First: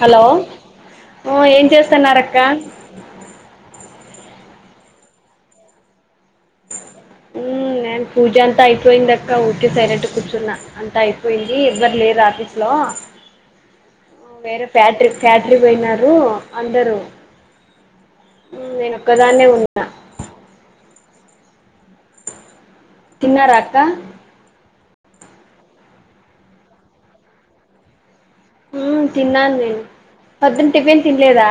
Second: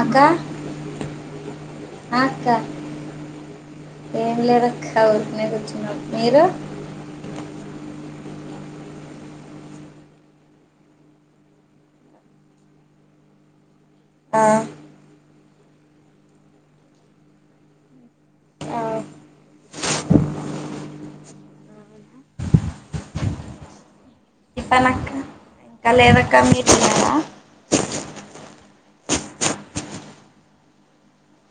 అక్క హలో ఏం ఆ చేస్తున్నారుఅక్క? అక్క ఏం లేదక్క ఊరికునే కూర్చున్నా. మీరు? మ్ నేను పూజ అంతా అయిపోయింది అక్క ఓకే సైలెంట్ కూర్చున్నా అంతా అయిపోయింది ఎవ్వరు లేరు ఆఫీస్ లో ఆ వేరే ఫ్యాక్టరీ ఫ్యాక్టరీ పోయిన అందరూ మ్మ్ ఆ నేన్ ఒకదానే ఉన్నా తిన్నారఅక్కా? ఇప్పన అక్కా లేద అక్కా మీరు తిన్నారా మ్మ్ తిన్నాను నేను పోదునా టిఫిన్ తినలేదా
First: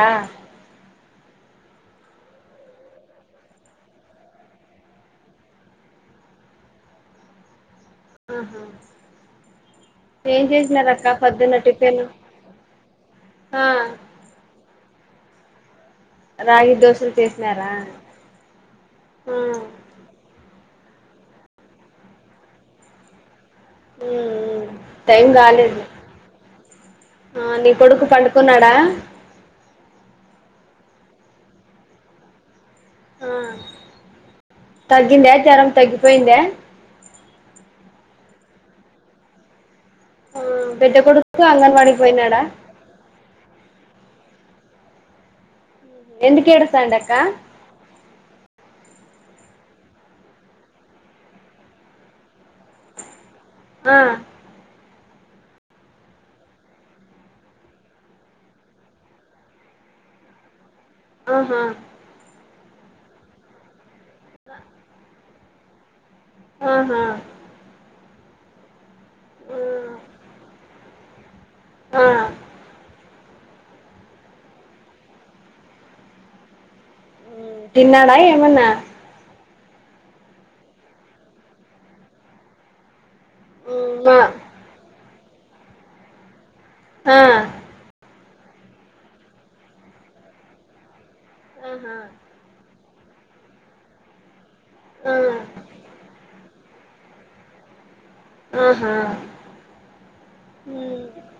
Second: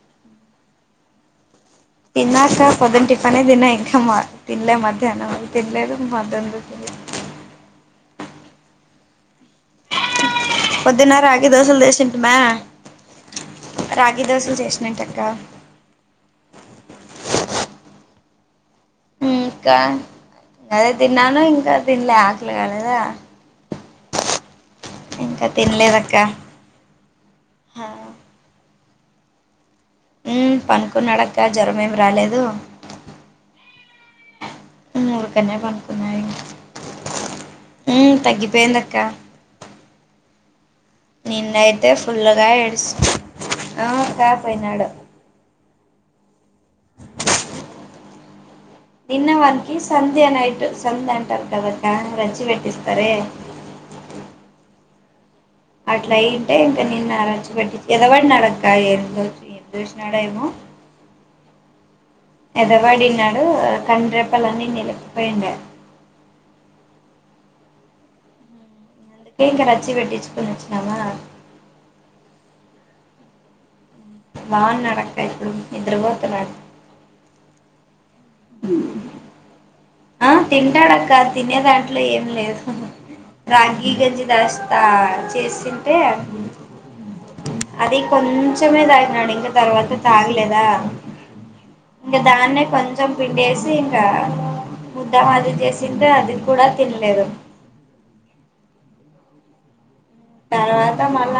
తిన్నాక పొద్దున టిఫనే తిన్నా ఇంకా తినలే మధ్యాహ్నం తినలేదు మధ్య్నం తినలేదు ఆహ పొద్దున్న రాగి దోశలు చేసంటమా ఆ రాగి దోశలు చేసినంట అక్క రాగి దోశలు చేసినారా మ్ మ్మ్ ఇంకా అదే తిన్నాను ఇంకా తినలే ఆకలి కాలే దా మ్మ్ మ్మ్ టైం కాలేదు తినలేదక్క ఆ నీ కొడుకు పండుకున్నాడా? మ్మ్ పనుకున్నాడక్క జ్వరం ఏమి రాలేదు ఆ తగ్గిందా ఊరికనే పనుకున్నాడు జ్వరంతగ్గిపోయిందా మ్మ్ తగ్గిపోయింది అక్క మ్మ్ పెద్ద కొడుకు అంగన్వాడికి పోయినాడా ఫుల్లుగా ఏడ్స్ ఆ అక్కా పోయినాడు ఎందుకు ఏడుస్తాండు అక్క నిన్న వన్కి సంధ్య నైట్టు సంధ్య అంటారు అక్కరచ్చి పెెట్టస్తార [inaudible] ఆ అట్లా అయింటే ఇంకా నిన్ను అరచ్చి పట్టి ఎద పడినాడఅక్కఎ తోు ఎం చోసినాడ ఏమో [inaudible] ఆహా ఎదవాడిన్నాడు కండ్రెప్పలన్ని నిలిపిపోయిండడు ఆహా అందు కేే ఇక రచ్చీ పెట్టిచ్చుకు వచ్చినవ ఆ బాగున్నాడు అక్క ఇప్పుడు నిద్రపోతున్నాడు మ్మ్ తిన్నాడా ఏమన్నా ఆ తింటాడక్క తినే దాంట్లో ఏం లేదు రాగి మా గంజి దాస్తా చేసింటే ఆ కొంచమే తాగినాడు ఇంకా తర్వాత తాగలేదా ఆహా ఇంకా దాన్నే కొంచ చం పిండేసి ఇంకా ముద్ద ఆ మాది చేసిన్ రా కూడా తినలేదు ఆహా తర్వాత మళ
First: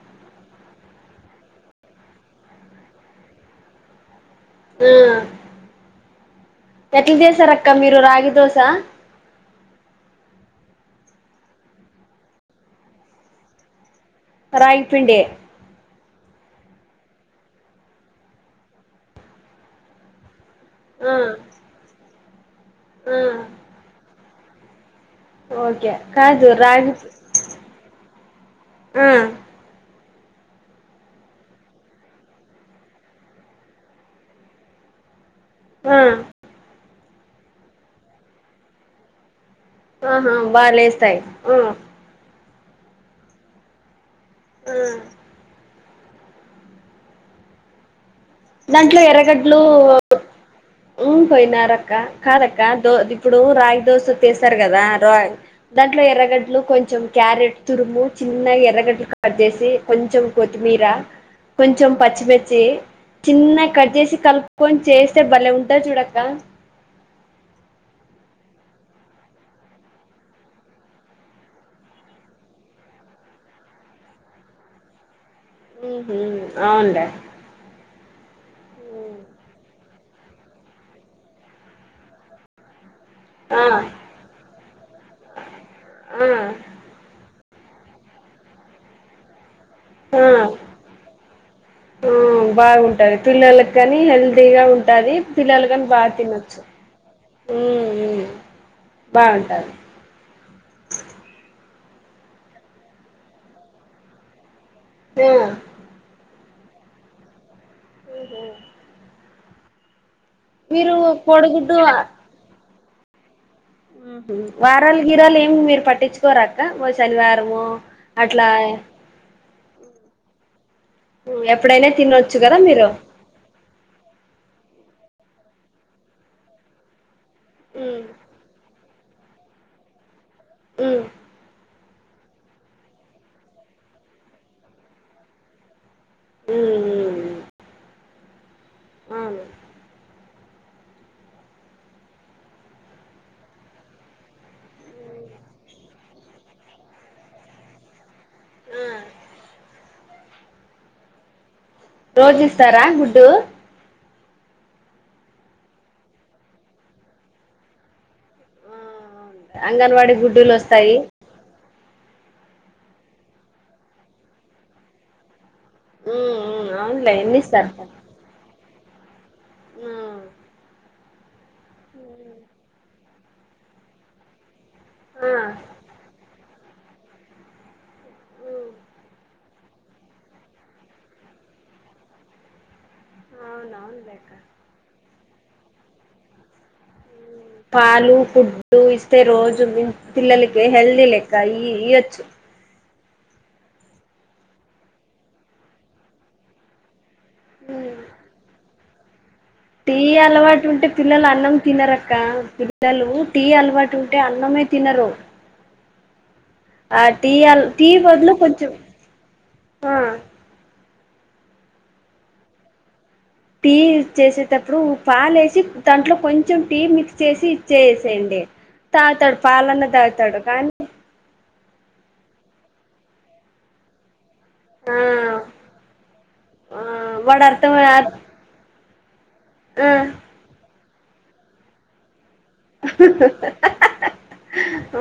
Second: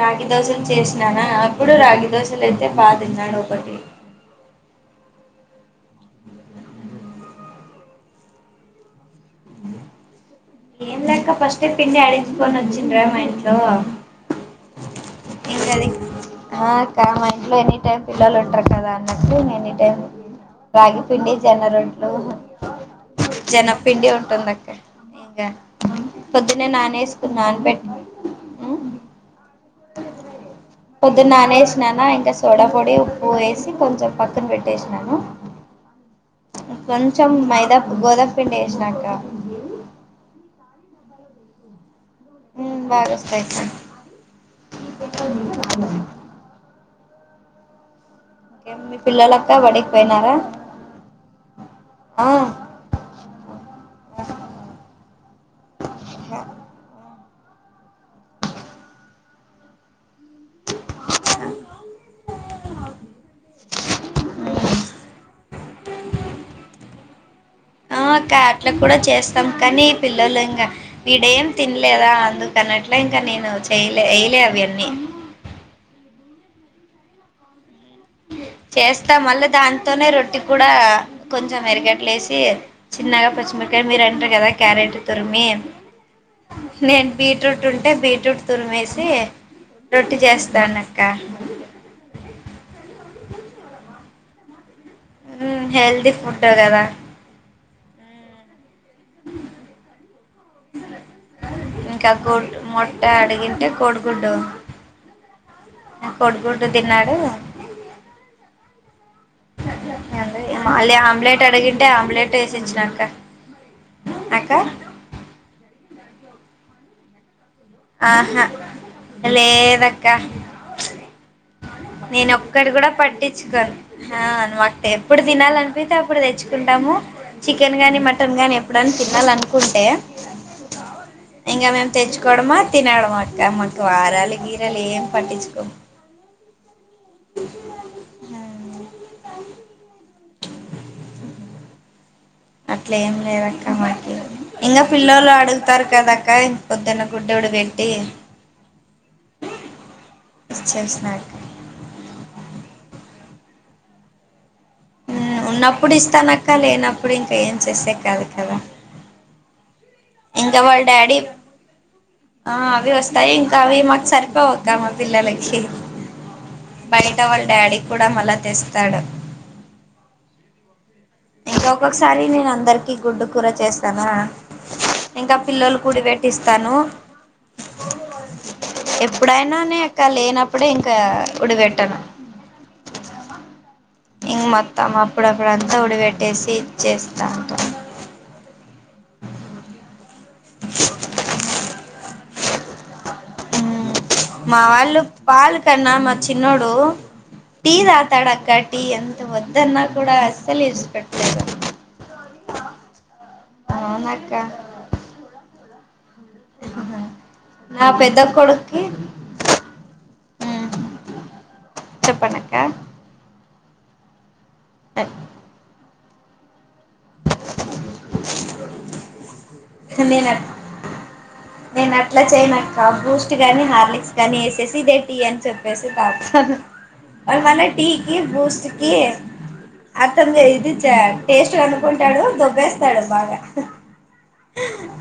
రాగి దోశలు చేసినానా అప్పుడు రాగి దోశలు అయితే బా తిన్నాడు ఒకటి మ్మ్ ఆ ఎట్లా చేసారు అక్క మీరు రాగి దోశ ఏం లే అక్కా ఫస్ట్ పిండి ఆడించుకొని వచ్చిండ్రా మా ఇంట్లో రాగి పిండి ఎంకా అది [inaudible] ఆ అక్కా మా ఇంట్లో ఎనీ టైమ్ పిల్లలు ఉంటారు కదా అన్నట్టు న ఎనీ టైమ్ రాగి ఆ పిండిజొన్న రొట్టలు ఆ జనపిండి ఉంటుంది అక్క ఇంకా ఓకే కాదు పొద్దున్నే రాగి నానేసుకుని నాన్నపెట్టుకుని మ్ ఆ అ పొద్దున్న నాణ వేసిననా ఇంకా సోడా పొడి ఉప్పు వేసి కొంచెం పక్కన పెట్టేసినాను ఆ కొంచం మైదా గోదా పిడి వేసినాక ఆహా బా లేస్తాయి ఆ మ్మ్ బాగా వస్తాయి అక్కా ఇంకేం మీ దాంట్లో పిల్లలక్క ఎర్రగడ్లు బడికి పోయినారా మ్ పోయినారు అక్క కాదక్క దో ఇప్పుడు రాగి దోశ వ తీసారు కదా రాగి దాంట్లో ఎర్రగడ్లు కొంచెం క్యారెట్ తురుము చిన్నగా ఎర్రగడ్లు కట్ చేసి కొంచెం కొత్తిమీర కొంచం పచ్చి మిర్చి చిన్నగా కట్ చేసి ఆ కలుపుకొని చేస్తే భలే ఉంటది చూడ అక్కా అ అక్క అట్లా కూడా చేస్తాం కానీ పిల్లలు ఇంకా వీడేం తినలేదా అందుకని అట్లా ఇంకా నేను చెయలే వేయలే అవన్నీ హ్మ్మ్ అవునులే చేస్తా మళ్ళీ దాంతోనే రొట్టి కూడా కొంచెం ఎర్రగేడ్ల ఏసీ చిన్నగా పచ్చి ఆ మిరపకాయ మీరు అంటారు కదా క్యారెట్ తురిమి ఆ నేను బీ బీట్రూట్ ఉంటే బీట్రూట్ తురిమేసి రొట్టి ఆ ఆ చేస్తానక్క ఉంటది పిల్లలకి కాని హెల్దీగా ఉంటా ది పిల్లలకని బాగా హెల్దీ ఫుడ్ తినొచ్చు కదా మ్మ్ బాగుంటాది ఇంకా గుడ్ మొట్ట అడిగింటే కొడిగుడ్డు ఆ కొడిగుడ్ డు తిన్నాడు ఉహు మళ్ళీ ఆమ్లెట్ కోడిగుడ్డు అడిగింటే ఆమ్లెట్ వేసి ఇచ్చిన అక్కా మ్మ్ వారాలు గిరాలు ఏమి మీరు పట్టించుకోరాక్క శనివార రాము ఆహా అట్లా లేదక్క ఎప్పుడైనా నేను తినొచ్చు కదా ఒక్కటి మీరు కూడా పట్టించుకోను ఎప్పుడు తినాలనిపితే అప్పుడు తెచ్చుకుంటాము చికెన్ గానీ ఉమ్ మటన్ గానీ ఇపుడు అయినా తినాల అనుకుంటే ఉమ్ ఇంకా మేము తెంచుకోవడమా తినడమా అక్క మాకు వారాలు గీరాలు ఏం పట్టించుకోమ్ మ్మ్ అవును మ్మ్ అట్లే ఏం లేదక్క మాకి ఇంకా పిల్లొలు అడుగుతారు కదక్క పొద్దున్న గుడ్డ డు పెట్టి ఆ ఇచ్చేసి నక్క రోజు ఇస్తారా గుడ్డు మ్మ్ ఉన్నప్పుడు ఇస్తానక్క లేనప్పుడు ఇంకా ఏం చేసే కాదు కదా అంగన్వాడీ గుడ్డులు ఇంకా వాళ్ళ వస్తాయి డాడీ ఆ అవి వస్తాయి ఇంకా అవి మాకు సరిపోవక్క మా పిల్లలకి ఉమ్ ఉమ్ అవునులే బయట ఎన్ని వాళ్ళ ఇస్తారు డాడీ కూడా మళ్ళా తెస్తాడు ఆ ఇంక ఒక్కొక్కసారి నేను అందరికి గుడ్డు కూర చేస్తానా ఆ ఇంకా పిల్లలు కూడి పెట్టిస్తాను ఉమ్ ఎప్పుడైనా నే అక్క లేనప్పుడే ఇంకా ఉడిపెట్టను అవునవునులే అక్క ఇం మొత్తం అప్పుడప్పుడ అంతా ఉడిపెట్టేసి చేస్తా పాలు ఫుడ్డు ఇస్తే రోజు పిల్లలకి హెల్దీ లెక్క ఇయొచ్చు మ్మ్ మా వాళ్ళు పాాల కన్నా మా చిన్నోడు టీీ తాగు తాడు అక్కా టీ ఎం తీ అలవాటు ఉంటే పిల్లలు అన్నం తినరక్క పిల్లలు టీ అలవాటు ఉంటే అవునక్క అన్నమే తినరు ఆ టీ అల్ నా టీ పెద్ద బదులు కొంచెం కొడుకి ఆ చెప్పండి అక్కా టీ చేసేటప్పుడు పాాల ఎసి దాంట్లో కొంచెం టీ మిక్స్ ఇచ్చేసి ఇచ్చేసేయండి తాగుతాడు పాలన్న నేను తాగుతాడు కానీ నేను అట్లా చేయనక్క బూస్ట్ గాని హార్లిక్స్ గాని వేసేసి ఆ ఇదే టి అని చెప్పేసి తాగు ఆ తా వాడు మన అర్థం ఆ టీకి బూస్ట్ కి ఆ అతం [inaudible] టేస్ట్ అనుకుంటాడు దొ వేస్తాడు బాగా ఆ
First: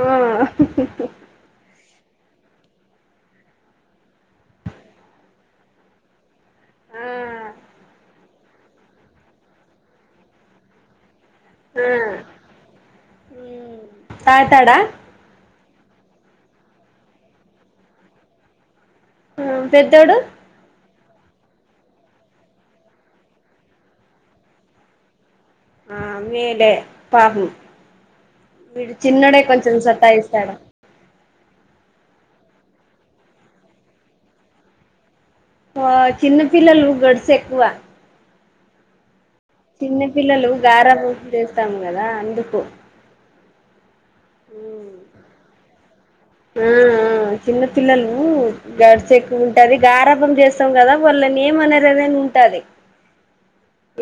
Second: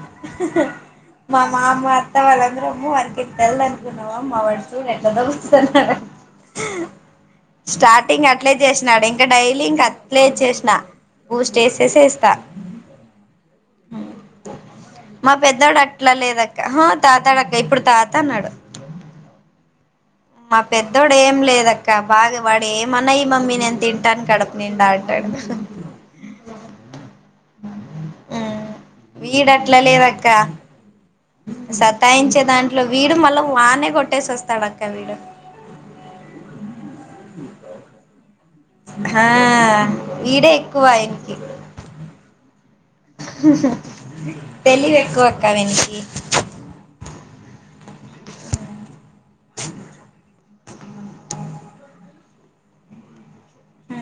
మామ్మ అత్త వాళ్ళందరమ్మ వాారికి తెల్దనుకున్నావామ్ మా వాడు చూ ఎలా దోస్తున్నారు స్టార్టింగ్ అట్లే చేసినాడు ఇంకా డైలీ ఇంకా అట్లే చేసిన బూస్ట్ ఏసేసి ఎస్తా ఆ తాగుతాడా మా పెద్దోడు అట్లా లేదక్క తాగుతాడు అక్కా ఇప్పుడు తాగుతా అన్నాడు హ్మ్ పెద్దోడు పెద్దొడు ఏం లేదక్క బాగా వాడు ఏమన్నా ఈ మమ్మీ నేను తింటాను కడుపు నిండా అంటాడు ఆ వీడే పాపం వీడు చినోడే వీడు కొంచెం అట్లా లేదక్క సత్తాయిస్తాడు సతాయించే దాంట్లో వీడు మళ్ళా వానే కొట్టేసి వస్తాడు అక్క వీడు ఆ చిన్న పిల్లలు గడ్స్ ఎక్కువ [inaudible] చిన్న వీడే పిల్లలు ఎక్కువ గారంభం ఆయనకి చేస్తాము కదా అందుకు ఉ తెలివి ఎక్కువక్క వీనికి ఆ ఆ చిన్న పిల్లలు గడుస ఎక్కువ ఉంటది గారభం చేస్త స్తాము కదా వాళ్ళ ని ఏమనదిదని ఉంటది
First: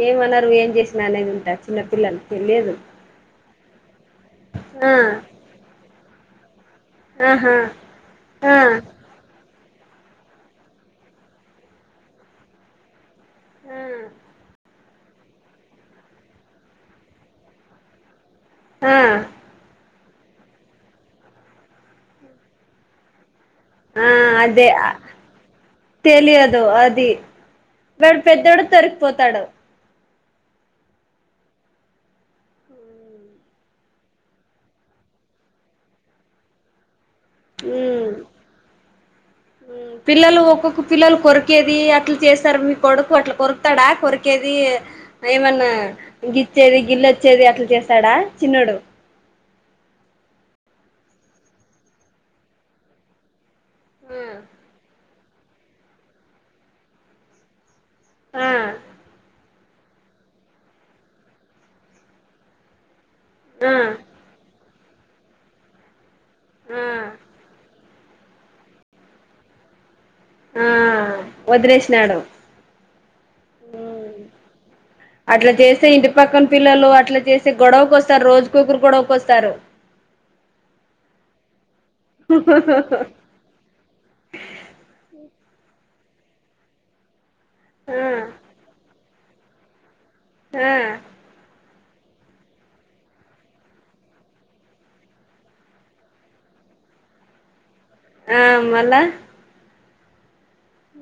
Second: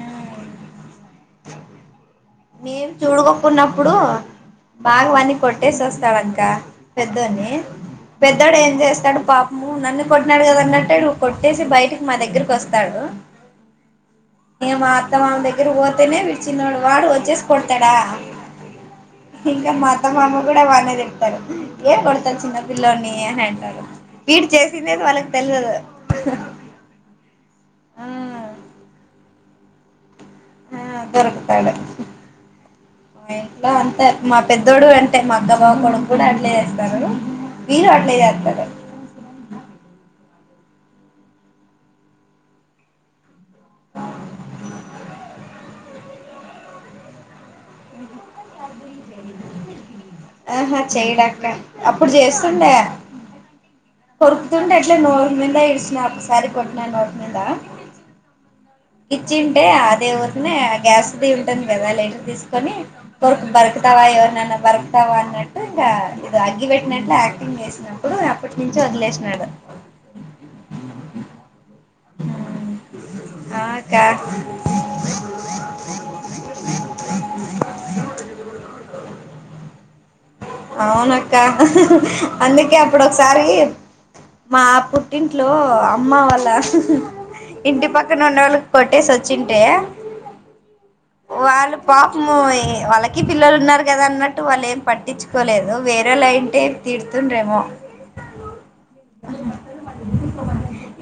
ఏమన్నారు ఏం చేసిన అనేది ఉంటది చిన్న పిల్లలు తెలియదు మేము చూడుకోకున్నప్పుడు ఆ బాగ వన్నీ కొట్టేసి వస్తాడు అక్కా పెద్దోని ఆహా ఆ పెద్దోడు ఏం చేస్తాడు పాప ము నన్ను కొట్నాడు కదా అన్నట్టటుడు కొట్టేసి బయటకి మా దగ్గరకి వస్తాడు హ్మ్ ఇగ మా అత్తమ మామ దగ్గర పోతేనే వీడు చిన్నోడు వాడు వచ్చేసి కొడతాడా ఆ ఇంకా మా అత్త మామ కూడా వనే తిడతాడు ఏ కొడతారు చిన్న పిల్లోని అని అ ఆ వీడ్ అదే చేసిందే వాళ్ళకి తెల్ తెలియదు అది ఆ వాడు పెద్దోడు తొరికిపోతాడు హ దొరుకుతాడు మా ఇంట్లో అంతే మా పెద్దోడు అంటే మా అక్కా బావ కొడుకు కూడా అట్లే చేస్తారు వీరు ఉమ్ అట్లే చేస్తారు కుక్క పిల్లలు కొరికేది అట్లా చేస్తారు మీ కొడుకు అట్లా కొరుకుతాడా కొరికేది ఏమ నా గిచ్చేది గిల్లొచ్చేది అట్లా చేస్తాడా చిన్నోడు ఆహా చేయడ్ అక్కా అప్పుడు చేస్తుండె కొరుకుతుంటే అట్లే నోరు మీద ఇడ్చిన ఒకసారి కొట్టిన నోర్ మీదా ఆ గిచ్చింటే అదే తనే గ్యాస్ ఉంటుంది కదా లీటర్ తీసుకొని కొరకు ఆ బరుకుతావా ఎవరినైనా బరుకుతావా అన్నట్టు ఇంకా ఇది అగ్గి ఆ పెెట్టినట్లు యాక్టింగ్ చేసినా అప్పుడు అప్పటి నుంచి వదిలేసినాడు ఆ వదిలేసినాడు అ అక్కా అ అట్లా చేస్తే ఇంటి పక్కన పిల్లలు అట్లా చేస్తే గొడవకి వస్తారు రోజు కి ఒకరు గొడవకిొస్తారు అవునక్క అందుకే అప్పుడు ఒకసారి మా పుట్టి ఇంట్లో అమ్మ వాళ్ళ ఇంటి ఆ పక్కన ఉన్న వాళ్ళకి కొట్టేసి వచ్చింటే మ్ వాళ్ళు పాపము వాళ్ళకి పిల్లలు ఉన్నారు కదా అన్నట్టు వాళ్ళు ఏం పట్టించు కోలేదు వేరేళైంతే తీడుతుండ్రేమో ఆ మళ్ళా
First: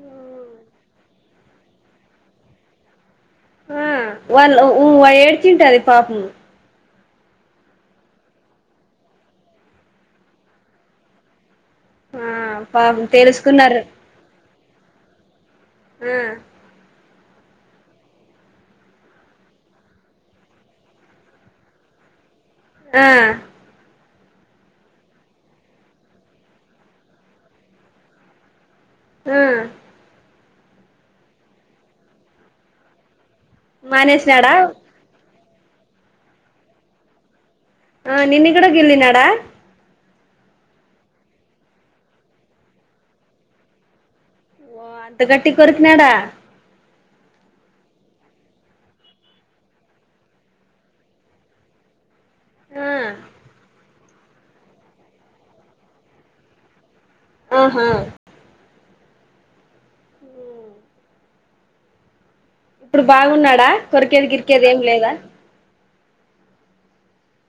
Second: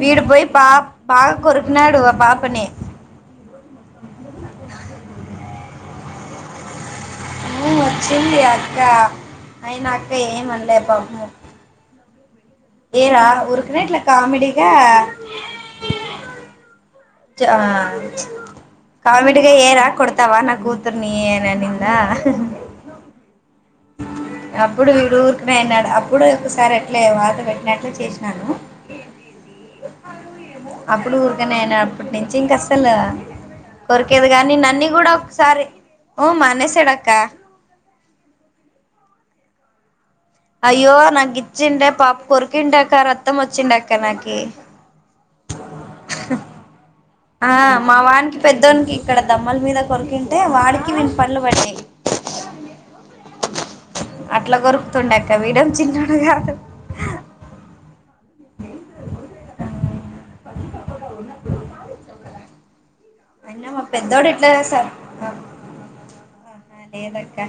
వీడు పోయి పా బా కొరికినాడు పాపని ఆ వాళ్ళు ఉ ఏడిచి ఉంటది పాపము ఉ వచ్చింది అక్క అయినా అక్క ఏమనలే పాపము ఆ పాపం ఏరా ఉరుకునే తెలుసుకున్నారు ఇట్లా కామెడిగా ఆ చా కామిడిగా ఏరా కొడతావా నా కూతుర్ని ననింద ఆ అప్పుడు వీడు ఊరికినే అనాడు అప్పుడు ఒకసారి ఎట్లే వాత పెట్టినట్లు చేసినాను ఆ అప్పుడు రిటనయన అప్పటినుంచి ఇంక అసలు కొరికేది మానేసినాడా కానీ నన్నీ కూడా సార ఉ మానేశాడక్క ఆ నిన్ను కూడా గిల్లినాడా అయ్యో నా గిచ్చిండే పాప కురుకింటడాక రత్తం వచ్చింటడాక నా ఓ అంత గాట్టి కొరుకినాడా ఆ మా వాడినికి పెద్దోనికి ఇక్కడ దమ్మల మీద కొరికింటే వాడికి వీని పళ్లు పడ్డాయి ఆ అట్లా గొరుకుతుండక్క వీడు చిన్నోడు కాదు ఆహా ఇప్పుడు ఐనా బాగున్నాడా మా పెద్దోడు కొరికేది ఇట్లనే గిరికేది ఏం సార్ లేదా ఆహా లేదక్క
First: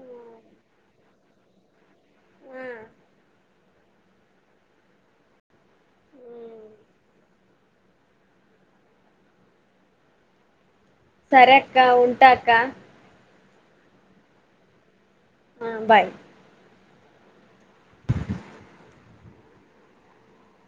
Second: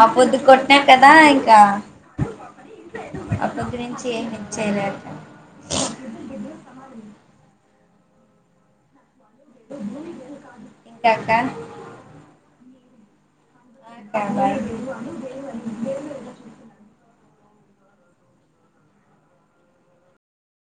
ఆ పొద్దు కొట్టిన కదా ఇంకా ఆ అద గురించి ఏమిచ్చేలేరు వెల్ కాదు సరే అక్క ఉంటా అక్క బాయ్ ఆ బాయ్